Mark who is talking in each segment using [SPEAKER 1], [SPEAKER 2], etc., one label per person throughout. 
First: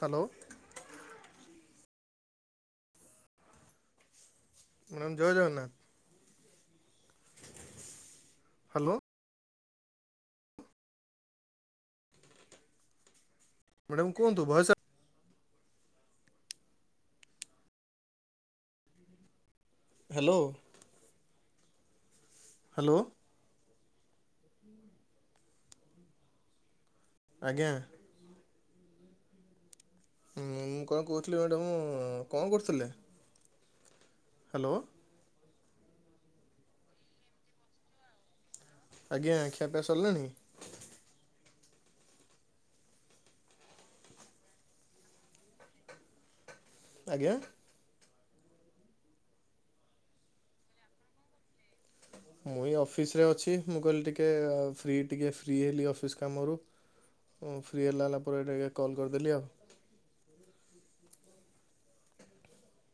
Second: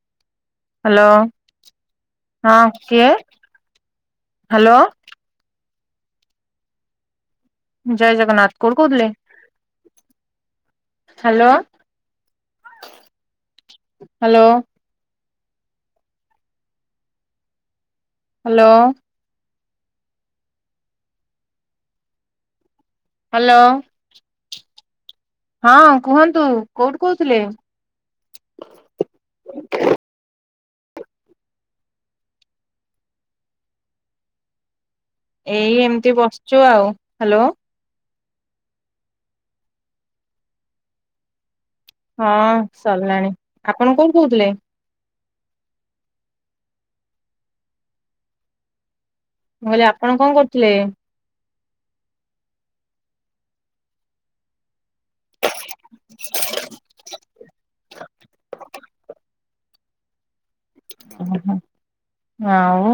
[SPEAKER 1] Hello
[SPEAKER 2] hello ହଁ କିଏ? Hello
[SPEAKER 1] ma'am ଜୟ ଜଗନ୍ନା
[SPEAKER 2] ଜୟ ଜଗନ୍ନାଥ କୋଉଠୁ
[SPEAKER 1] ହ୍ୟାଲୋ
[SPEAKER 2] କହୁଥିଲେ? ହ୍ୟାଲୋ
[SPEAKER 1] ମ୍ୟାଡ଼ାମ
[SPEAKER 2] ହ୍ୟାଲୋ
[SPEAKER 1] କୁହନ୍ତୁ ଭୟସ
[SPEAKER 2] ହ୍ୟାଲୋ
[SPEAKER 1] ହ୍ୟାଲୋ ହ୍ୟାଲୋ
[SPEAKER 2] ହ୍ୟାଲୋ
[SPEAKER 1] [inaudible]
[SPEAKER 2] ହଁ କୁହନ୍ତୁ କୋଉଠୁ କୋହୁଥିଲେ?
[SPEAKER 1] ଆଜ୍ଞା
[SPEAKER 2] [inaudible]
[SPEAKER 1] ମୁଁ କଣ କହୁଥିଲି ମ୍ୟାଡ଼ାମ କଣ କରୁଥିଲେ ହାଲୋ
[SPEAKER 2] ଏଇ ଏମିତି ବସିଛୁ ଆଉ ହାଲୋ
[SPEAKER 1] ଆଜ୍ଞା ଖିଆପିଆ ସରିଲାଣି
[SPEAKER 2] ହଁ ସରିଲାଣି ଆପଣ କୋଉଠୁ କହୁଥିଲେ
[SPEAKER 1] ଆଜ୍ଞା
[SPEAKER 2] ମୁଁ କହିଲି ଆପଣ କଣ କରୁଥିଲେ
[SPEAKER 1] ମୁଁ ଏଇ ଅଫିସରେ ଅଛି ମୁଁ କହିଲି ଟିକେ ଫି ଟିକେ ଫ୍ରି ହେଲି ଅଫିସ କାମରୁ ମୁଁ ଫ୍ରି ହେଲା ହେଲା ପରେ ଟିକେ କଲ୍ କରିଦେଲି ଆଉ
[SPEAKER 2] ଓ ହୋ ଆଉ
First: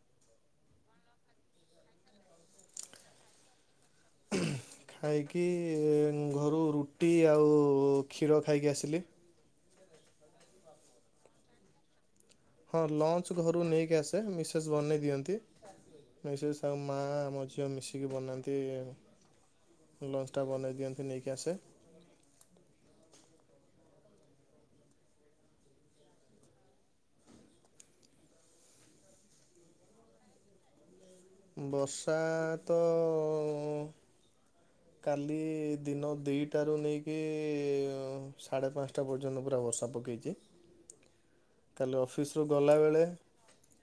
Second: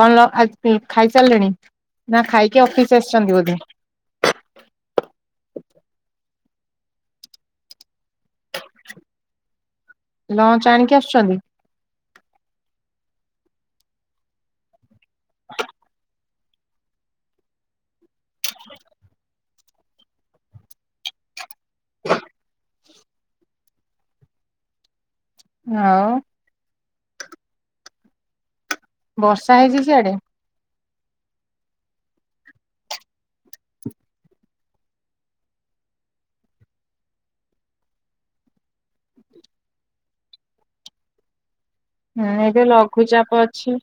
[SPEAKER 2] କଣ ଆଜି ଖାଇସାରିଲେଣି ନା ଖାଇକି ଅଫିସ ଆସିଛନ୍ତି ବୋଧେ
[SPEAKER 1] ଖାଇକି ଘରୁ ରୁଟି ଆଉ କ୍ଷୀର ଖାଇକି ଆସିଲି।
[SPEAKER 2] ଲଞ୍ଚ ଆଣିକି ଆସୁଛନ୍ତି
[SPEAKER 1] ହଁ ଲଞ୍ଚ ଘରୁ ନେଇକି ଆସେ ମିସେସ୍ ବନେଇ ଦିଅନ୍ତି। ମିସେସ୍ ଆଉ ମା ମୋ ଝିଅ ମିଶିକି ବନାନ୍ତି ଲଞ୍ଚ ଟା ବନେଇ ଦିଅନ୍ତି ନେଇକି ଆସେ
[SPEAKER 2] ହ ଆଉ ବର୍ଷା ହେଇଛି ସିଆଡେ
[SPEAKER 1] ବର୍ଷା ତ କାଲି ଦିନ ଦିଇ ଟାରୁ ନେଇକି ସାଢ଼େ ପାଞ୍ଚଟ ଟା ପର୍ଯ୍ୟନ୍ତ ପୁରା ବର୍ଷା ପକେଇଛି କାଲି
[SPEAKER 2] ହୁଁ
[SPEAKER 1] ଅଫିସରୁ
[SPEAKER 2] ଏବେ
[SPEAKER 1] ଗଲାବେଳେ
[SPEAKER 2] ଲଘୁଚାପ ଅଛି।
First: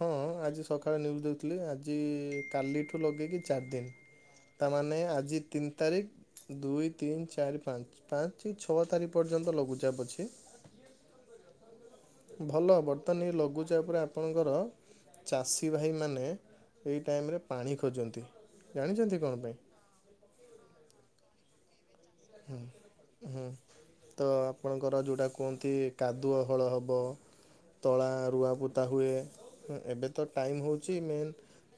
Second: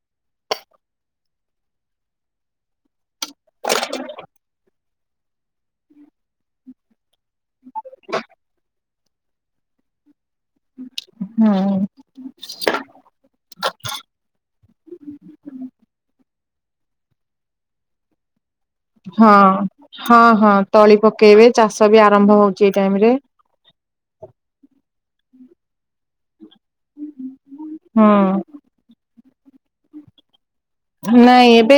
[SPEAKER 1] ହଁ ଆଜି ସକାଳେ ନ୍ୟୁଜ୍ ଦେଖୁଥିଲି ଆଜି କାଲିଠୁ ଲଗେଇକି ଚାରି ଦିନ ତାମାନେ ଆଜି ତିନି ତାରିଖ ଦୁଇ ତିନି ଚାରି ପାଞ୍ଚ ପାଞ୍ଚ ଛଅ ତାରିଖ ପର୍ଯ୍ୟନ୍ତ ଲଘୁଚାପ ଅଛି
[SPEAKER 2] ହୁଁ
[SPEAKER 1] ଭଲ ବର୍ତ୍ତମାନ ଏଇ ଲଘୁଚାପ ରେ ଆପଣ ତାଙ୍କର ଚାଷୀ ଭାଇମାନେ ଏଇ ଟାଇମ୍ ରେ ପାଣି ଖୋଜନ୍ତି ଜାଣିଛନ୍ତି
[SPEAKER 2] ହଁ
[SPEAKER 1] କଣ ପାଇଁ?
[SPEAKER 2] ହଁ ହଁ ତଳି ପକେଇବେ ଚାଷ ବି ଆ
[SPEAKER 1] ହୁଁ ହୁଁ ତ ଆପଣଙ୍କର ଯୋଉଟା କୁହନ୍ତି କାଦୁଅ ହଳ ହବ ତଳା
[SPEAKER 2] ହୁଁ
[SPEAKER 1] ରୁଆପୁତା ହୁଏ ଏବେ ତ ଟାଇମ୍ ହଉଛି
[SPEAKER 2] ନାଇଁ ଏବେ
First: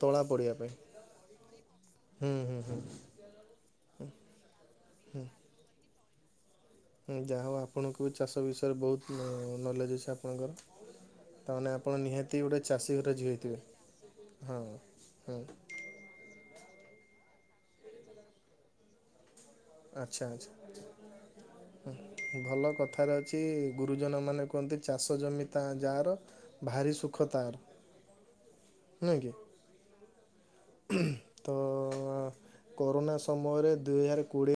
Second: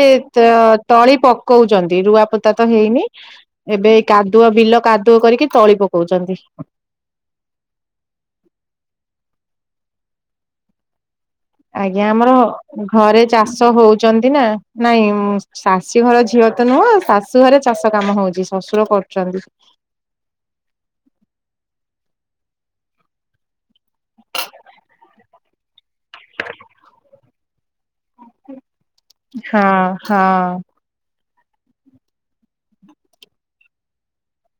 [SPEAKER 2] ତଳି ପକଉଛନ୍ତି ରୁଆ
[SPEAKER 1] ହୁଁ
[SPEAKER 2] ପୋତା
[SPEAKER 1] ହୁଁ
[SPEAKER 2] ତ
[SPEAKER 1] ହୁଁ
[SPEAKER 2] ହେଇନି ଏବେ ଏ କାଦୁଅ ବିଲ କାଦୁଅ କରିକି ତଳି ପକଉଛନ୍ତି।
[SPEAKER 1] ଯାହା ହଉ ଆପଣଙ୍କୁ ବି ଚାଷ ବିଷୟରେ ବହୁତ ନଲେଜ୍ ଅଛି ଆପଣଙ୍କର। ତାମାନେ ଆପଣ
[SPEAKER 2] ଆଜ୍ଞା ଆମର
[SPEAKER 1] ନିହାତି ଗୋଟେ ଚାଷୀ ଘର
[SPEAKER 2] ଘରେ
[SPEAKER 1] ଝିଅ ହେଇଥିବେ
[SPEAKER 2] ଚାଷ ହଉଛନ୍ତି ନା
[SPEAKER 1] ହଁ
[SPEAKER 2] ନାଇଁ
[SPEAKER 1] ହଁ
[SPEAKER 2] ଶା ଚାଷୀ ଘର ଝିଅ ତ ନୁହଁ ଶାଶୁ ଘରେ ଚାଷ କାମ ହଉଛି ଶ୍ୱଶୁର କରୁଛନ୍ତି।
[SPEAKER 1] ଆଚ୍ଛା ଆଚ୍ଛା ଭଲ କଥାରେ ଅଛି ଗୁରୁଜନ ମାନେ କୁହନ୍ତି ଚାଷ ଜମି ତା ଯାହାର। ଭାରି ସୁଖ ତାର ନୁହେଁ କି
[SPEAKER 2] ହଁ ହଁ
[SPEAKER 1] ତ କରୋନା ସମୟରେ ଦୁଇ ହଜାର କୋଡ଼ିଏ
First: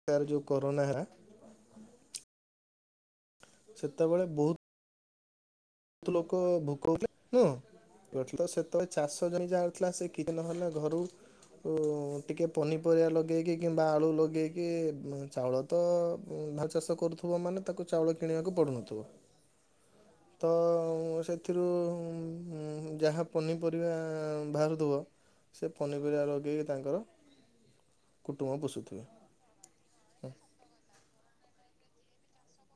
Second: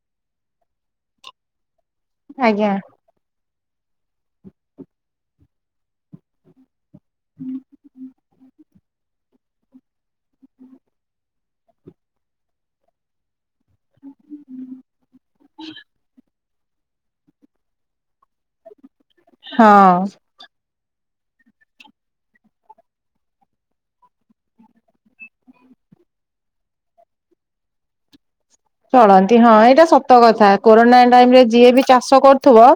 [SPEAKER 1] ହଜାର ଯୋଉ କରୋନା
[SPEAKER 2] ଆଜ୍ଞା
[SPEAKER 1] ସେତେବେଳେ ବହୁତ ବହୁତ ଲୋକ ଭୋକ ହଉଥିଲେ ତ ସେତବେଳେ ଚାଷ ଯ ଯାହା ଥିଲା ସେ କିଛି ନହେଲେ ଘରୁ ଟିକେ ପନିପରିବା ଲଗେଇକି କିମ୍ବା ଆଳୁ ଲଗେଇକି ଚାଉଳ ତ ଧାନ ଚାଷ କରୁ ଥିବା ମାନେ ତାକୁ ଚାଉଳ କିଣିବାକୁ ପଡୁନଥିବ।
[SPEAKER 2] ହଁ
[SPEAKER 1] ତ ସେଥିରୁ ଯାହା ପନିପରିବା ବାହାରୁଥିବ ସେ ପନିପରିବା ଲଗେଇକି ତାଙ୍କର କୁଟୁମ୍ବ ପୋଷୁଥିବେ।
[SPEAKER 2] ଚଳନ୍ତି ହଁ ଏଇଟା ସତ କଥା କୋରୋନା ଟାଇମ ରେ ଯିଏ ବି ଚାଷ କରୁଥିବ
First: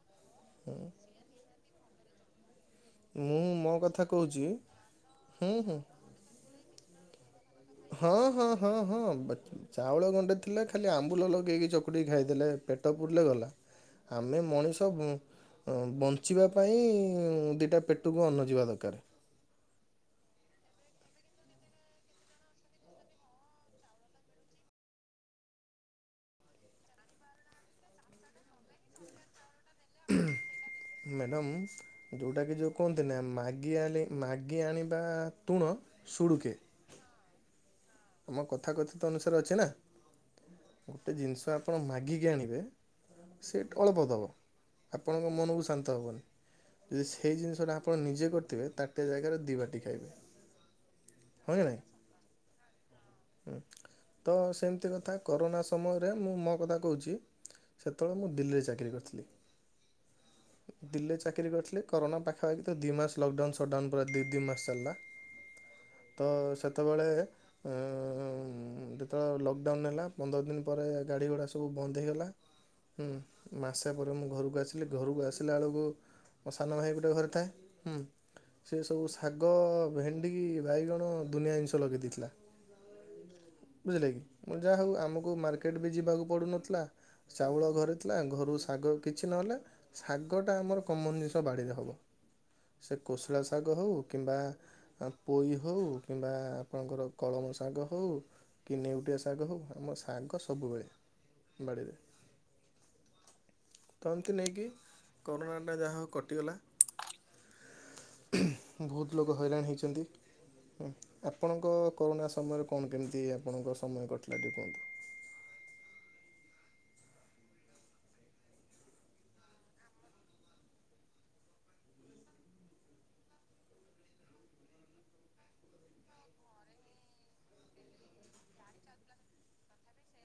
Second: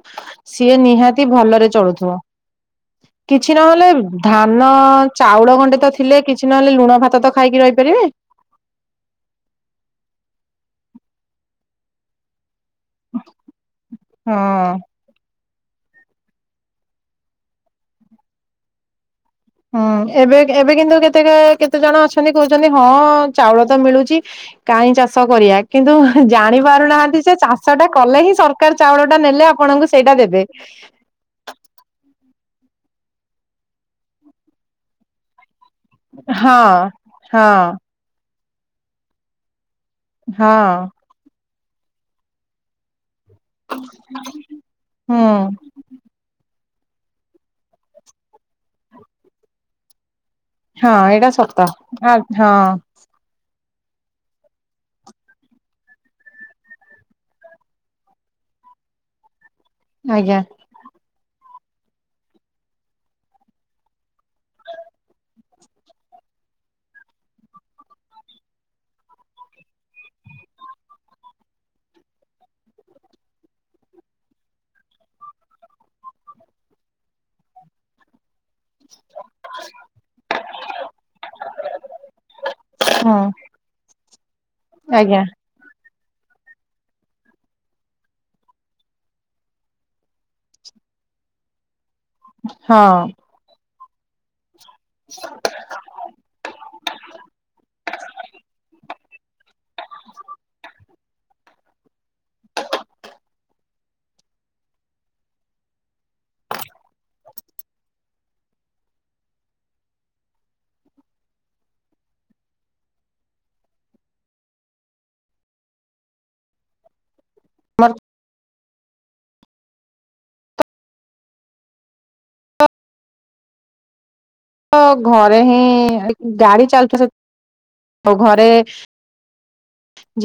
[SPEAKER 2] ସିଏ ନିହାତି ଭଲରେ ଚଳୁଥିବ।
[SPEAKER 1] ମୁଁ
[SPEAKER 2] କିଛି
[SPEAKER 1] ମୋ
[SPEAKER 2] ନହେଲେ
[SPEAKER 1] କଥା କହୁଛି
[SPEAKER 2] ଧାନ
[SPEAKER 1] ହୁଁ
[SPEAKER 2] ଚାଉଳ
[SPEAKER 1] ହୁଁ
[SPEAKER 2] ଗଣ୍ଡେ ତ ଥିଲେ କିଛି ନହେଲେ ଲୁଣ ଭାତ ତ ଖାଇକି ରହିପାରିବେ।
[SPEAKER 1] ହଁ ହଁ ହଁ ହଁ ଚାଉଳ ଗଣ୍ଡେ ଥିଲା ଖାଲି ଆମ୍ବୁଲ ଲଗେଇକି ଚକୁଡ଼ିକି ଖାଇଦେଲେ ପେଟ ପୁରିଲ ଗଲା ଆମେ
[SPEAKER 2] ହଁ।
[SPEAKER 1] ମଣିଷ ବଞ୍ଚିବା ପାଇଁ ଦୁଇଟା ପେଟକୁ ଅନ୍ନ ଯିବା ଦରକାର।
[SPEAKER 2] ହୁଁ ଏବେ ଏବେ କିନ୍ତୁ କେତେ କେତେ ଜଣ ଅଛନ୍ତି କହୁଛନ୍ତି ହଁ ଚାଉଳ ତ ମିଳୁଛି କାହିଁ ଚାଷ କରିବା କିନ୍ତୁ ଜାଣି ପାରୁନାହାନ୍ତି ସେ ଚାଷ ଟା କଲେ ହିଁ ସର ଚାଉଳ ଟା ନେଲେ ଆପଣଙ୍କୁ ସେଇଟା ଦେବେ।
[SPEAKER 1] ମ୍ୟାଡ଼ମ୍ ଯେଉଁଟାକି ଯେଉଁ କୁହନ୍ତି ନା ମାଗିଆଣି ମାଗି ଆଣିବା ତୁଣ ସୁଡ଼ୁକେ।
[SPEAKER 2] ହଁ ହଁ
[SPEAKER 1] ଆମ କଥା କଥିତ ଅନୁସାରେ ଅଛି ନା।
[SPEAKER 2] ହଁ
[SPEAKER 1] ଗୋଟେ ଜିନିଷ ଆପଣ ମାଗିକି ଆଣିବେ ସେ ତ ଅଳ୍ପ ଦେବ
[SPEAKER 2] ହୁଁ
[SPEAKER 1] ଆପଣଙ୍କ ମନକୁ ଶାନ୍ତ ହେବନି ଯଦି ସେଇ ଜିନିଷଟା ଆପଣ ନିଜେ କରିଥିବେ ତାଟିଆ ଜାଗାରେ ଦିବାଲଟି ଖାଇବେ।
[SPEAKER 2] ହଁ ଏଇଟା ସତ ହଁ
[SPEAKER 1] ହ ତ ସେମିତି କଥା କରୋନା ସମୟରେ ମୁଁ ମୋ କଥା କହୁଛି ସେତେବେଳେ ମୁଁ ଦିଲ୍ଲୀରେ ଚାକିରି କରିଥିଲି।
[SPEAKER 2] ଆଜ୍ଞା।
[SPEAKER 1] ଦିଲ୍ଲୀରେ ଚାକିରି କରିଥିଲି କରୋନା ପାଖାପାଖି ତ ଦୁଇ ମାସ ଲକ୍ଡାଉନ୍ ସଟ୍ଡାଉନ୍ ପୁରା ଦୁଇ ଦୁଇ ମାସ ଚାଲିଲା। ତ ସେତେବେଳେ ଯେତେବେଳେ ଲକଡାଉନ୍ ହେଲା ପନ୍ଦର ଦିନ ପରେ ଗାଡ଼ି ଘୋଡ଼ା ସବୁ ବନ୍ଦ ହେଇଗଲା ହୁଁ ମାସ ପରେ ମୁଁ ଘରକୁ ଆସିଲି ଘରକୁ ଆସିଲା ବେଳକୁ ମୋ ସାନ ଭାଇ ପୁରା ଘରେ ଥାଏ ସେ ସବୁ ଶାଗ ଭେଣ୍ଡି ବାଇଗଣ ଦୁନିଆ ଜିନିଷ ଲଗାଇ ଦେଇଥିଲା।
[SPEAKER 2] ହଁ।
[SPEAKER 1] ବୁଝିଲେ କି ମୁଁ ଯାହା ହଉ
[SPEAKER 2] ଆଜ୍ଞା
[SPEAKER 1] ଆମକୁ ମାର୍କେଟ ବି ଯିବାକୁ ପଡୁନଥିଲା ଚାଉଳ ଘରେଥିଲା ଘରୁ ଶାଗ କିଛି ନହେଲେ ଶାଗ ଟା ଆମର କମନ ଜିନିଷ ବାଡିରେ ହବ।
[SPEAKER 2] ହଁ
[SPEAKER 1] ସେ କୋଶଳା ଶାଗ ହଉ କିମ୍ବା ପୋଇ ହଉ କିମ୍ବା ଆପଣଙ୍କର କଳମ ଶାଗ ହଉ କି ନେଉଟିଆ ଶାଗ ହଉ ଆମ ଶାଗ ସବୁବେଳେ। ବଡ଼ିିରେ। ନେଇକି କରୋନାଟା ଯାହା କଟିଗଲା ବହୁତ ଲୋକ ହଇରାଣ ହେଇଛନ୍ତି ଆପଣଙ୍କ କରୋନା ସମୟରେ କଣ କେମିତି ଆପଣଙ୍କ ସମୟ କଟିଲା ଟିକେ କୁହନ୍ତୁ।
[SPEAKER 2] ମର ତ ଘରେ ହିଁ ଗାଡି ଚାଲୁଛି ସତ ଆଉ ଘରେ।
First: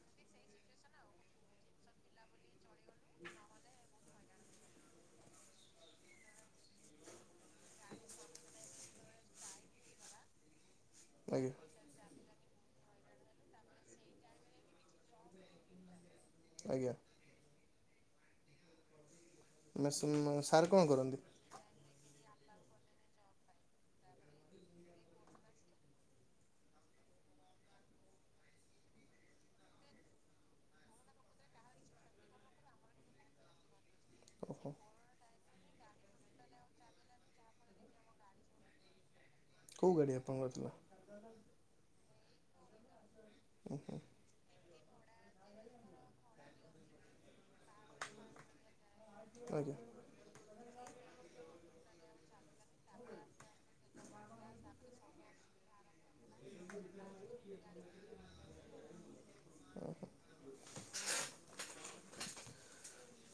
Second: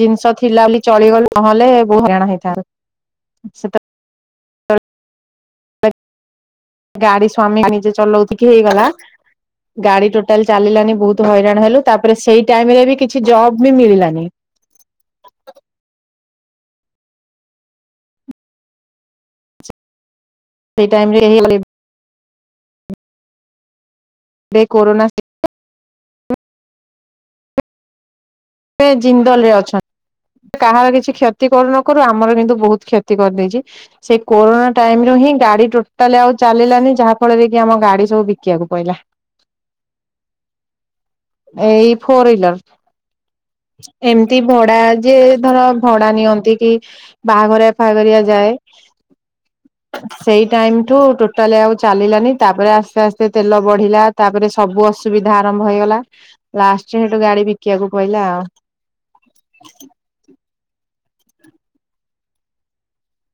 [SPEAKER 2] ଜିନିଷ ଥିଲା ବୋଲି ଚଳିଗଲୁ ନହେଲେ ବହୁତ ହଇରାଣ ହେଇଥାନ୍ତୁ। ଗାଡି ସ୍ଵାମୀ ନିଜେ ଚଲଉତିିକି ହେଇଗଲା। ଗାଡି ଟୋଟାଲ ଚାଲିଲାନି ବହୁତ
[SPEAKER 1] ଆଜ୍ଞା
[SPEAKER 2] ହଇରାଣ ହେଲୁ ତାପରେ ସେଇ ଟାଇମ ରେ ବି କିଛି ଜବ ବି ମିଳିଲାନି।
[SPEAKER 1] ଆଜ୍ଞା। ମସ
[SPEAKER 2] ସେଇ ଟାଇମ ରେ ସେଇ କରୋନା। ହ ଏବେ ଜିନ୍ଦଲ ରେ ଅଛନ୍ତି। କାହାର କିଛି କ୍ଷତି କରୁନ କରୁ ଆମର କିନ୍ତୁ ବହୁତ କ୍ଷତି କରିଦେଇଛି। ସେ କୋରୋନା
[SPEAKER 1] ଓହୋ
[SPEAKER 2] ଟାଇମ ରୁ ହିଁ ଗାଡି ଟୋଟାଲି ଆଉ ଚାଲିଲାନି ଯାହା ଫଳରେ କି ଆମ ଗାଡି ସବୁ ବିକିବାକୁ ପଡିଲା।
[SPEAKER 1] କୋଉ ଗାଡି ଆପଣ ଥିଲା।
[SPEAKER 2] ଏଇ ଫୋର ହୁଇଲର ଏମିତି ଭଡା। ଯିଏ ଧର ଭଡା ନିଅନ୍ତି କି ବାହାଘରିଆ ଫାଘରିଆ ଯାଏ।
[SPEAKER 1] ଆଜ୍ଞା।
[SPEAKER 2] ସେଇ ଟାଇମଠୁ ଟୋଟାଲି ଆଉ ଚାଲିଲାନି ତାପରେ ଆସ୍ତେ ଆସ୍ତେ ତେଲ ବଢିଲା। ତାପରେ ସବୁ ଅସୁବିଧା ଆରମ୍ଭ ହେଇଗଲା ଲାଷ୍ଟରେ ସେଠୁ ଗାଡି ବିକିବାକୁ ପଡିଲା ଆଉ
[SPEAKER 1] ଓହୋ।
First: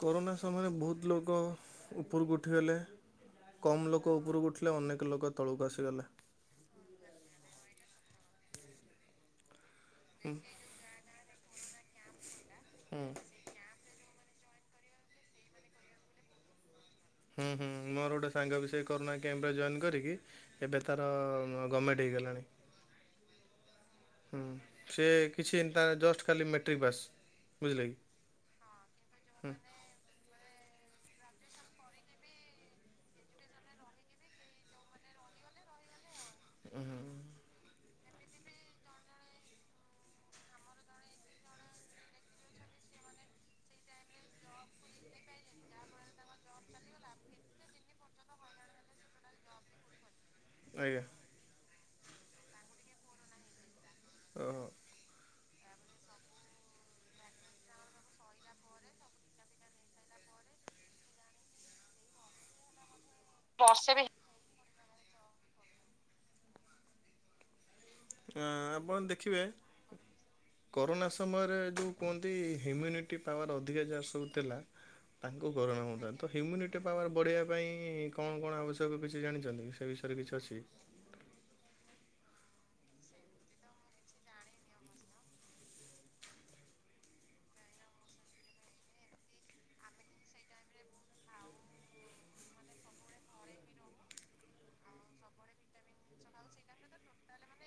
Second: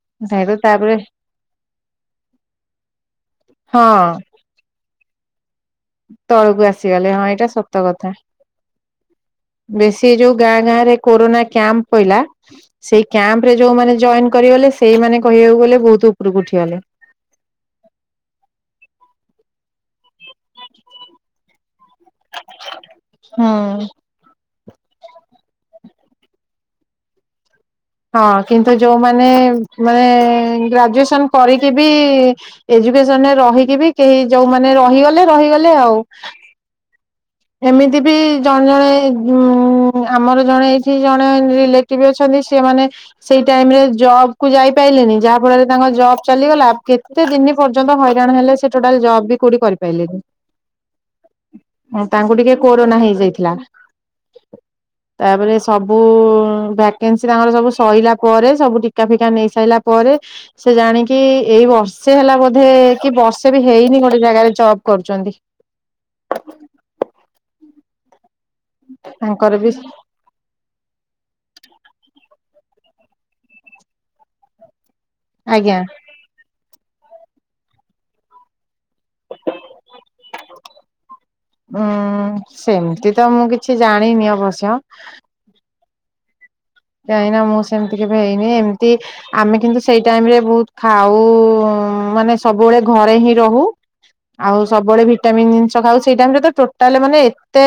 [SPEAKER 1] କରୋନା
[SPEAKER 2] ସେଇଠୁ
[SPEAKER 1] ସମୟରେ
[SPEAKER 2] ତାପରେ
[SPEAKER 1] ବହୁତ ଲୋକ ଉପରକୁ ଉଠିଗଲେ କମ୍
[SPEAKER 2] ହଁ
[SPEAKER 1] ଲୋକ ଉପରକୁ ଉଠି। ଅନେକ ଲୋକ ତଳକୁ ଆସିଗଲେ।
[SPEAKER 2] ତଳକୁ ଆସିଗଲେ ହଁ ଏଇଟା ସତ କଥା। ବେଶୀ
[SPEAKER 1] ହୁଁ
[SPEAKER 2] ଯୋଉ ଗାଁ ଗାଁରେ କୋରୋନା କ୍ୟାମ୍ପ ପଇଲା
[SPEAKER 1] ହୁଁ
[SPEAKER 2] ସେଇ କ୍ୟାମ୍ପରେ ଯୋଉମାନେ ଜଏନ କରିଗଲେ ସେଇମାନେ କହିବାକୁ ଗଲେ ବହୁତ ଉପରକୁ ଉଠିଗଲେ।
[SPEAKER 1] ହୁଁ ହୁଁ ମୋର ଗୋଟେ ସାଙ୍ଗ ବି ସେଇ କରୋନା କ୍ୟାମ୍ପରେ ଜଏନ୍ କରିକି ଏବେ ତାର ଗଭର୍ଣ୍ଣମେଣ୍ଟ୍ ହେଇଗଲାଣି।
[SPEAKER 2] ହୁଁ।
[SPEAKER 1] ହୁଁ ସେ କିଛି ତା ଜଷ୍ଟ ଖାଲି ମେଟ୍ରିକ୍ ପାସ୍ ବୁଝିଲେ କି।
[SPEAKER 2] ହଁ କିନ୍ତୁ ଯୋଉମାନେ ମାନେ ଗ୍ରାଜୁଏସନ କରିକି ବି ଏଜୁକସନରେ ରହିକି ବି କେହି ଯୋଉମାନେ ରହିଗଲେ ରହିଗଲେ ଆଉ।
[SPEAKER 1] ହୁଁ
[SPEAKER 2] ଏମିତି ବି ଜଣେ ଜଣେ ଆମର ଜଣେ ଏଇଠି ଜଣେ ରିଲେ ଟିଭ ଅଛନ୍ତି ସେମାନେ ସେଇ ଟାଇରେ ଜବକୁ ଯାଇ ପାରିଲେନି ଯାହା ଫଳରେ ତାଙ୍କ ଜବ୍ ଚାଲିଗଲା। କେତେ ଦିନ ପର୍ଯ୍ୟନ୍ତ ହଇରାଣ ହେଲେ ସେ ଟୋଟାଲ ଜବ୍ ବି କୋଉଠି କରିପାରିଲେନି।
[SPEAKER 1] ଆଜ୍ଞା।
[SPEAKER 2] ତାଙ୍କୁ ଟିକେ କୋରୋନା ହେଇଯାଇଥିଲା।
[SPEAKER 1] ଓହୋ।
[SPEAKER 2] ତାପରେ ସବୁ ଭ୍ୟାକେନ୍ସି ତାଙ୍କର ସବୁ ସରିଲା ପରେ ସବୁ ଟିକା ଫିକା ନେଇ ସାରିଲା ପରେ, ସେ ଜାଣିକି ଏଇ ବର୍ଷେ ହେଲା ବୋଧେ କି ବର୍ଷେ ବି ହେଇନି ଗୋଟେ ଜାଗାରେ ଜବ୍ କରୁଛନ୍ତି।
[SPEAKER 1] ଅଁ ଆପଣ ଦେଖିବେ
[SPEAKER 2] ତାଙ୍କର ବି
[SPEAKER 1] କରୋନା ସମୟରେ ଯେଉଁ କୁହନ୍ତି ହ୍ୟୁମ୍ୟୁନିଟି ପାୱାର ଅଧିକା ଯାହା ସବୁ ଥିଲା। ତାଙ୍କୁ
[SPEAKER 2] ଆଜ୍ଞା
[SPEAKER 1] କରୋନା ହୋଉ ତ ହ୍ୟୁମିନିଟି ପାୱାର ବଢ଼େଇବା ପାଇଁ କଣ କଣ ଆବଶ୍ୟକ କିଛି ଜାଣିଛନ୍ତି ସେ ବିଷୟରେ କିଛି ଅଛି।
[SPEAKER 2] ଉୁଁ ସେମିତି ତ ମୁଁ କିଛି ଜାଣିନି ଅବଶ୍ୟ। କାହିଁନା ମୁଁ ସେମିତି କେବେ ହେଇନି ଏମିତି ଆମେ କିନ୍ତୁ ସେଇ ଟାଇମରେ ବହୁତ ଖାଉ ମାନେ ସବୁବେଳେ ଘରେ ହିଁ ରହୁ। ଆଉ ସବୁବେଳେ ଭିଟାମିନ୍ ଜିନିଷ ଖାଉ ସେଇ ଟାଇମରେ ତ ଟୋଟାଲ ମାନେ ଏତେ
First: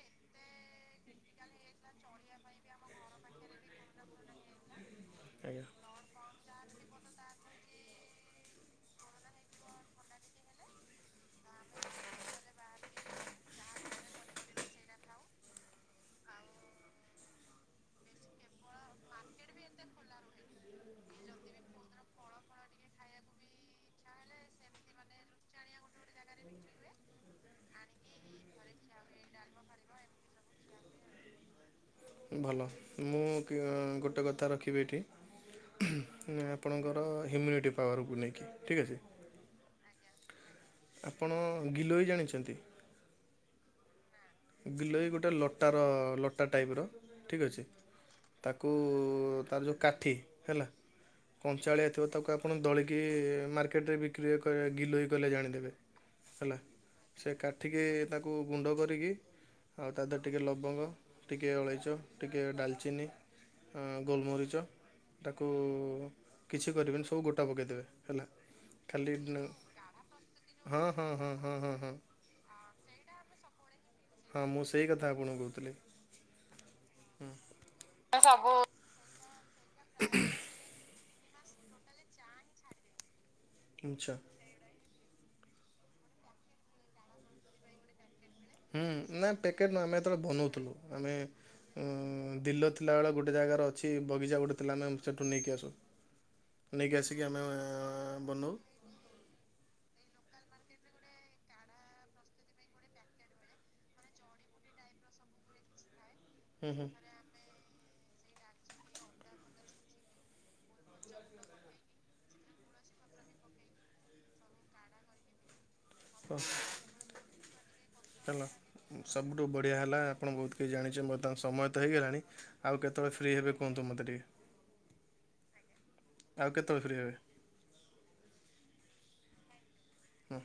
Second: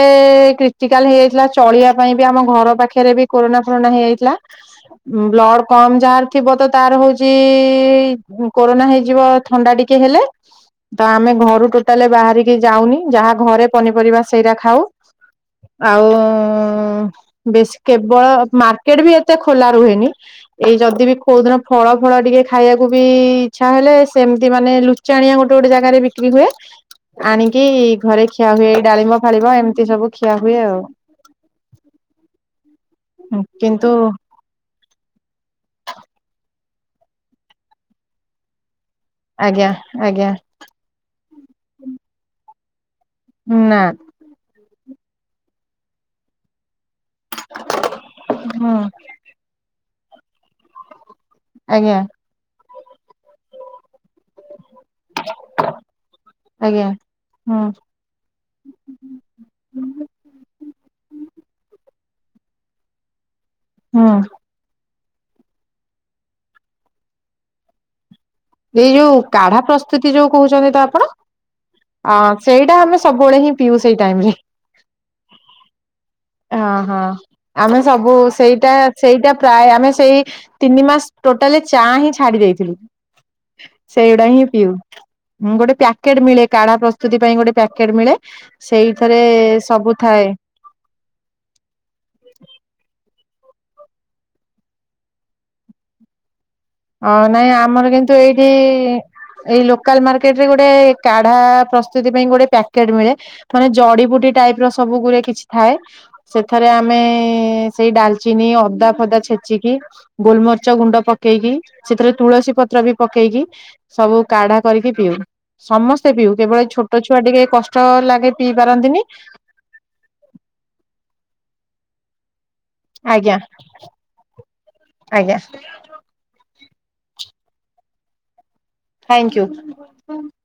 [SPEAKER 2] କ୍ରିଟିକାଲ ହେଇଯାଇଥିଲା ଚଳିବା ପାଇଁ ବି ଆମ ଘର ପାଖରେ ବି କୋରୋନା ଫୋରନା ହେଇଯାଇଥିଲା।
[SPEAKER 1] ଆଜ୍ଞା।
[SPEAKER 2] ବ୍ଲଡ଼ କମ ଯାହାର ଥିବ ତ ତାର ହଉଛି କୋରୋନା ହେଇଯିବ। ଥଣ୍ଡା ଟିକେ ହେଲେ। ତ ଆମେ ଘରୁ ଟୋଟାଲି ବାହାରିକି ଯାଉନି ଯାହା ଘରେ ପନିପରିବା ସେଇଟା ଖାଉ। ଆଉ ବେଶୀ କେବଳ ମାର୍କେଟ ବି ଏତେ ଖୋଲା ରୁହେନି। ଏଇ ଯଦି ବି କୋଉଦିନ ଫଳ ଫଳ ଟିକେ ଖାଇବାକୁ ବି ଇଚ୍ଛା ହେଲେ ସେମତି ମାନେ ଲୁଚ ଚାଣିଆ ଗୋଟେ ଗୋଟେ ଜାଗାରେ ବିକ୍ରି ହୁଏ। ଆଣିକି ଘରେ ଖିଆ ହୁଏ ଏଇ ଡାଳିମ୍ବ ଫାଳିମ୍ବ ଏମିତି ସବୁ ଖିଆ ହୁଏ ଆଉ।
[SPEAKER 1] ଭଲ ମୁଁ
[SPEAKER 2] କିନ୍ତୁ
[SPEAKER 1] ଗୋଟେ କଥା କଥା ରଖିବି ଏଠି ଆପଣଙ୍କର ହ୍ୟୁମିନିଟି ପାୱାରକୁ ନେଇକି ଠିକ୍ ଅଛି।
[SPEAKER 2] ଆଜ୍ଞା ଆଜ୍ଞା।
[SPEAKER 1] ଆପଣ ଗିଲୋଇ ଜାଣିଛନ୍ତି।
[SPEAKER 2] ନା।
[SPEAKER 1] ଗିଲୋଇ ଗୋଟେ ଲଟାର ଲଟା ଟାଇପର ଠିକ୍ ଅଛି। ତାକୁ
[SPEAKER 2] ହୁଁ
[SPEAKER 1] ତାର ଯୋଉ କାଠି ହେଲା କଞ୍ଚାଳିଆ
[SPEAKER 2] ଆଜ୍ଞା
[SPEAKER 1] ଥିବ ତାକୁ ଆପଣ ଦଳିକି ମାର୍କେଟରେ ବିକ୍ରି ଗିଲୋଇ କହିଲେ ଜାଣିଦେବେ। ହେଲା
[SPEAKER 2] ଆଜ୍ଞା
[SPEAKER 1] ସେ
[SPEAKER 2] ହୁଁ
[SPEAKER 1] କାଠିକି ତାକୁ ଗୁଣ୍ଡ କରିକି ଆଉ ତା ଦେହରେ ଟିକିଏ ଲବଙ୍ଗ ଟିକିଏ ଅଳେଇଚ ଟିକେ ଡାଲଚିନି
[SPEAKER 2] ହୁଁ।
[SPEAKER 1] ଗୋଲମରିଚ ତାକୁ କିଛି କରିବେନି ସବୁ ଗୋଟା ପକେଇଦେବେ ହେଲା।
[SPEAKER 2] ଏଇ
[SPEAKER 1] ଖାଲି
[SPEAKER 2] ଯୋଉ କାଢା ପ୍ରସ୍ତୁତି ଯୋଉ କହୁଛନ୍ତି
[SPEAKER 1] ହଁ
[SPEAKER 2] ତ
[SPEAKER 1] ହଁ
[SPEAKER 2] ଆପଣ।
[SPEAKER 1] ହଁ ହଁ ହଁ ହଁ
[SPEAKER 2] ଅ ସେଇଟା ଆମେ ସବୁବେଳେ ହିଁ ପିଉ ସେଇ ଟାଇମରେ।
[SPEAKER 1] ହଁ ମୁଁ ସେଇ କଥା ଆପଣଙ୍କୁ କହୁଥିଲି।
[SPEAKER 2] ହଁ ହଁ ଆମେ ସବୁ ସେଇଟା ସେଇଟା ପ୍ରାୟ ଆମେ ସେଇ ତିନି ମାସ ଟୋଟାଲି ଚା ହିଁ ଛାଡି ଦେଇଥିଲୁ।
[SPEAKER 1] ମିଛ।
[SPEAKER 2] ସେଇଗଡା ହିଁ ପିଉ ଗୋଟେ ପ୍ୟାକେଟ ମିଳେ କାଢା ପ୍ରସ୍ତୁତି ପାଇଁ ଗୋଟେ ପ୍ୟାକେଟ ମିଳେ।
[SPEAKER 1] ହୁଁ
[SPEAKER 2] ସେଇଥିରେ
[SPEAKER 1] ନା ପ୍ୟାକେଟ ନୁହଁ
[SPEAKER 2] ସବୁ
[SPEAKER 1] ଆମେ ଯେତେବେଳେ
[SPEAKER 2] ଥାଏ
[SPEAKER 1] ବନଉଥିଲୁ ଆମେ। ଦିଲ ଥିଲାବେଳେ ଗୋଟେ ଜାଗାର ଅଛି ବଗିଚା ଗୋଟେ ଥିଲା ଆମେ ସେଇଠୁ ନେଇକି ଆସୁ ନେଇକି
[SPEAKER 2] ହ
[SPEAKER 1] ଆସିକି ଆମେ
[SPEAKER 2] ନାଇଁ ଆମର
[SPEAKER 1] ଆଁ,
[SPEAKER 2] କିନ୍ତୁ
[SPEAKER 1] ବନଉ
[SPEAKER 2] ଏଇଠି ଏଇ ଲୋକାଲ ମାର୍କେଟ ରେ ଗୋଟେ କାଢା ପ୍ରସ୍ତୁତି ପାଇଁ ଗୋଟେ ପ୍ୟାକେଟ ମିଳେ। ମାନେ ଜଡି ବୁଟି ଟାଇପର ସବୁ ଗୁରେ କିଛି ଥାଏ। ସେଥିରେ
[SPEAKER 1] ହୁଁ ହୁଁ
[SPEAKER 2] ଆମେ ସେଇ ଡାଲଚିନି ଅଦା ଫଦା ଛେଚିକି। ଗୋଲମରିଚ୍ଚ ଗୁଣ୍ଡ ପକେଇକି ସେଥିରେ ତୁଳସୀ ପତ୍ର ବି ପକେଇକି ସବୁ କାଢା କରିକି ପିଉ ସମସ୍ତ ସେ ପିଉ କେବଳ ଛୋଟ ଛୁଆ ଟିକେ କଷ୍ଟ ଲାଗେ ପିଇ ପାରନ୍ତିନି।
[SPEAKER 1] ରୁ ବଢ଼ିଆ ହେଲା ଆପଣ ବହୁତ କିଛି ଜାଣିଛେ ମୋ ତାଙ୍କ ସମୟ ତ ହେଇଗଲାଣି। ଆଉ କେତେବେଳେ ଫ୍ରି
[SPEAKER 2] ଆଜ୍ଞା
[SPEAKER 1] ହେବେ କୁହନ୍ତୁ ମୋତେ ଟିକେ
[SPEAKER 2] ଆଜ୍ଞା
[SPEAKER 1] ଆଉ କେତେବେଳେ ଫ୍ରି ହେବେ?
[SPEAKER 2] ଥ୍ୟାଙ୍କୟୁ।
[SPEAKER 1] ହଁ।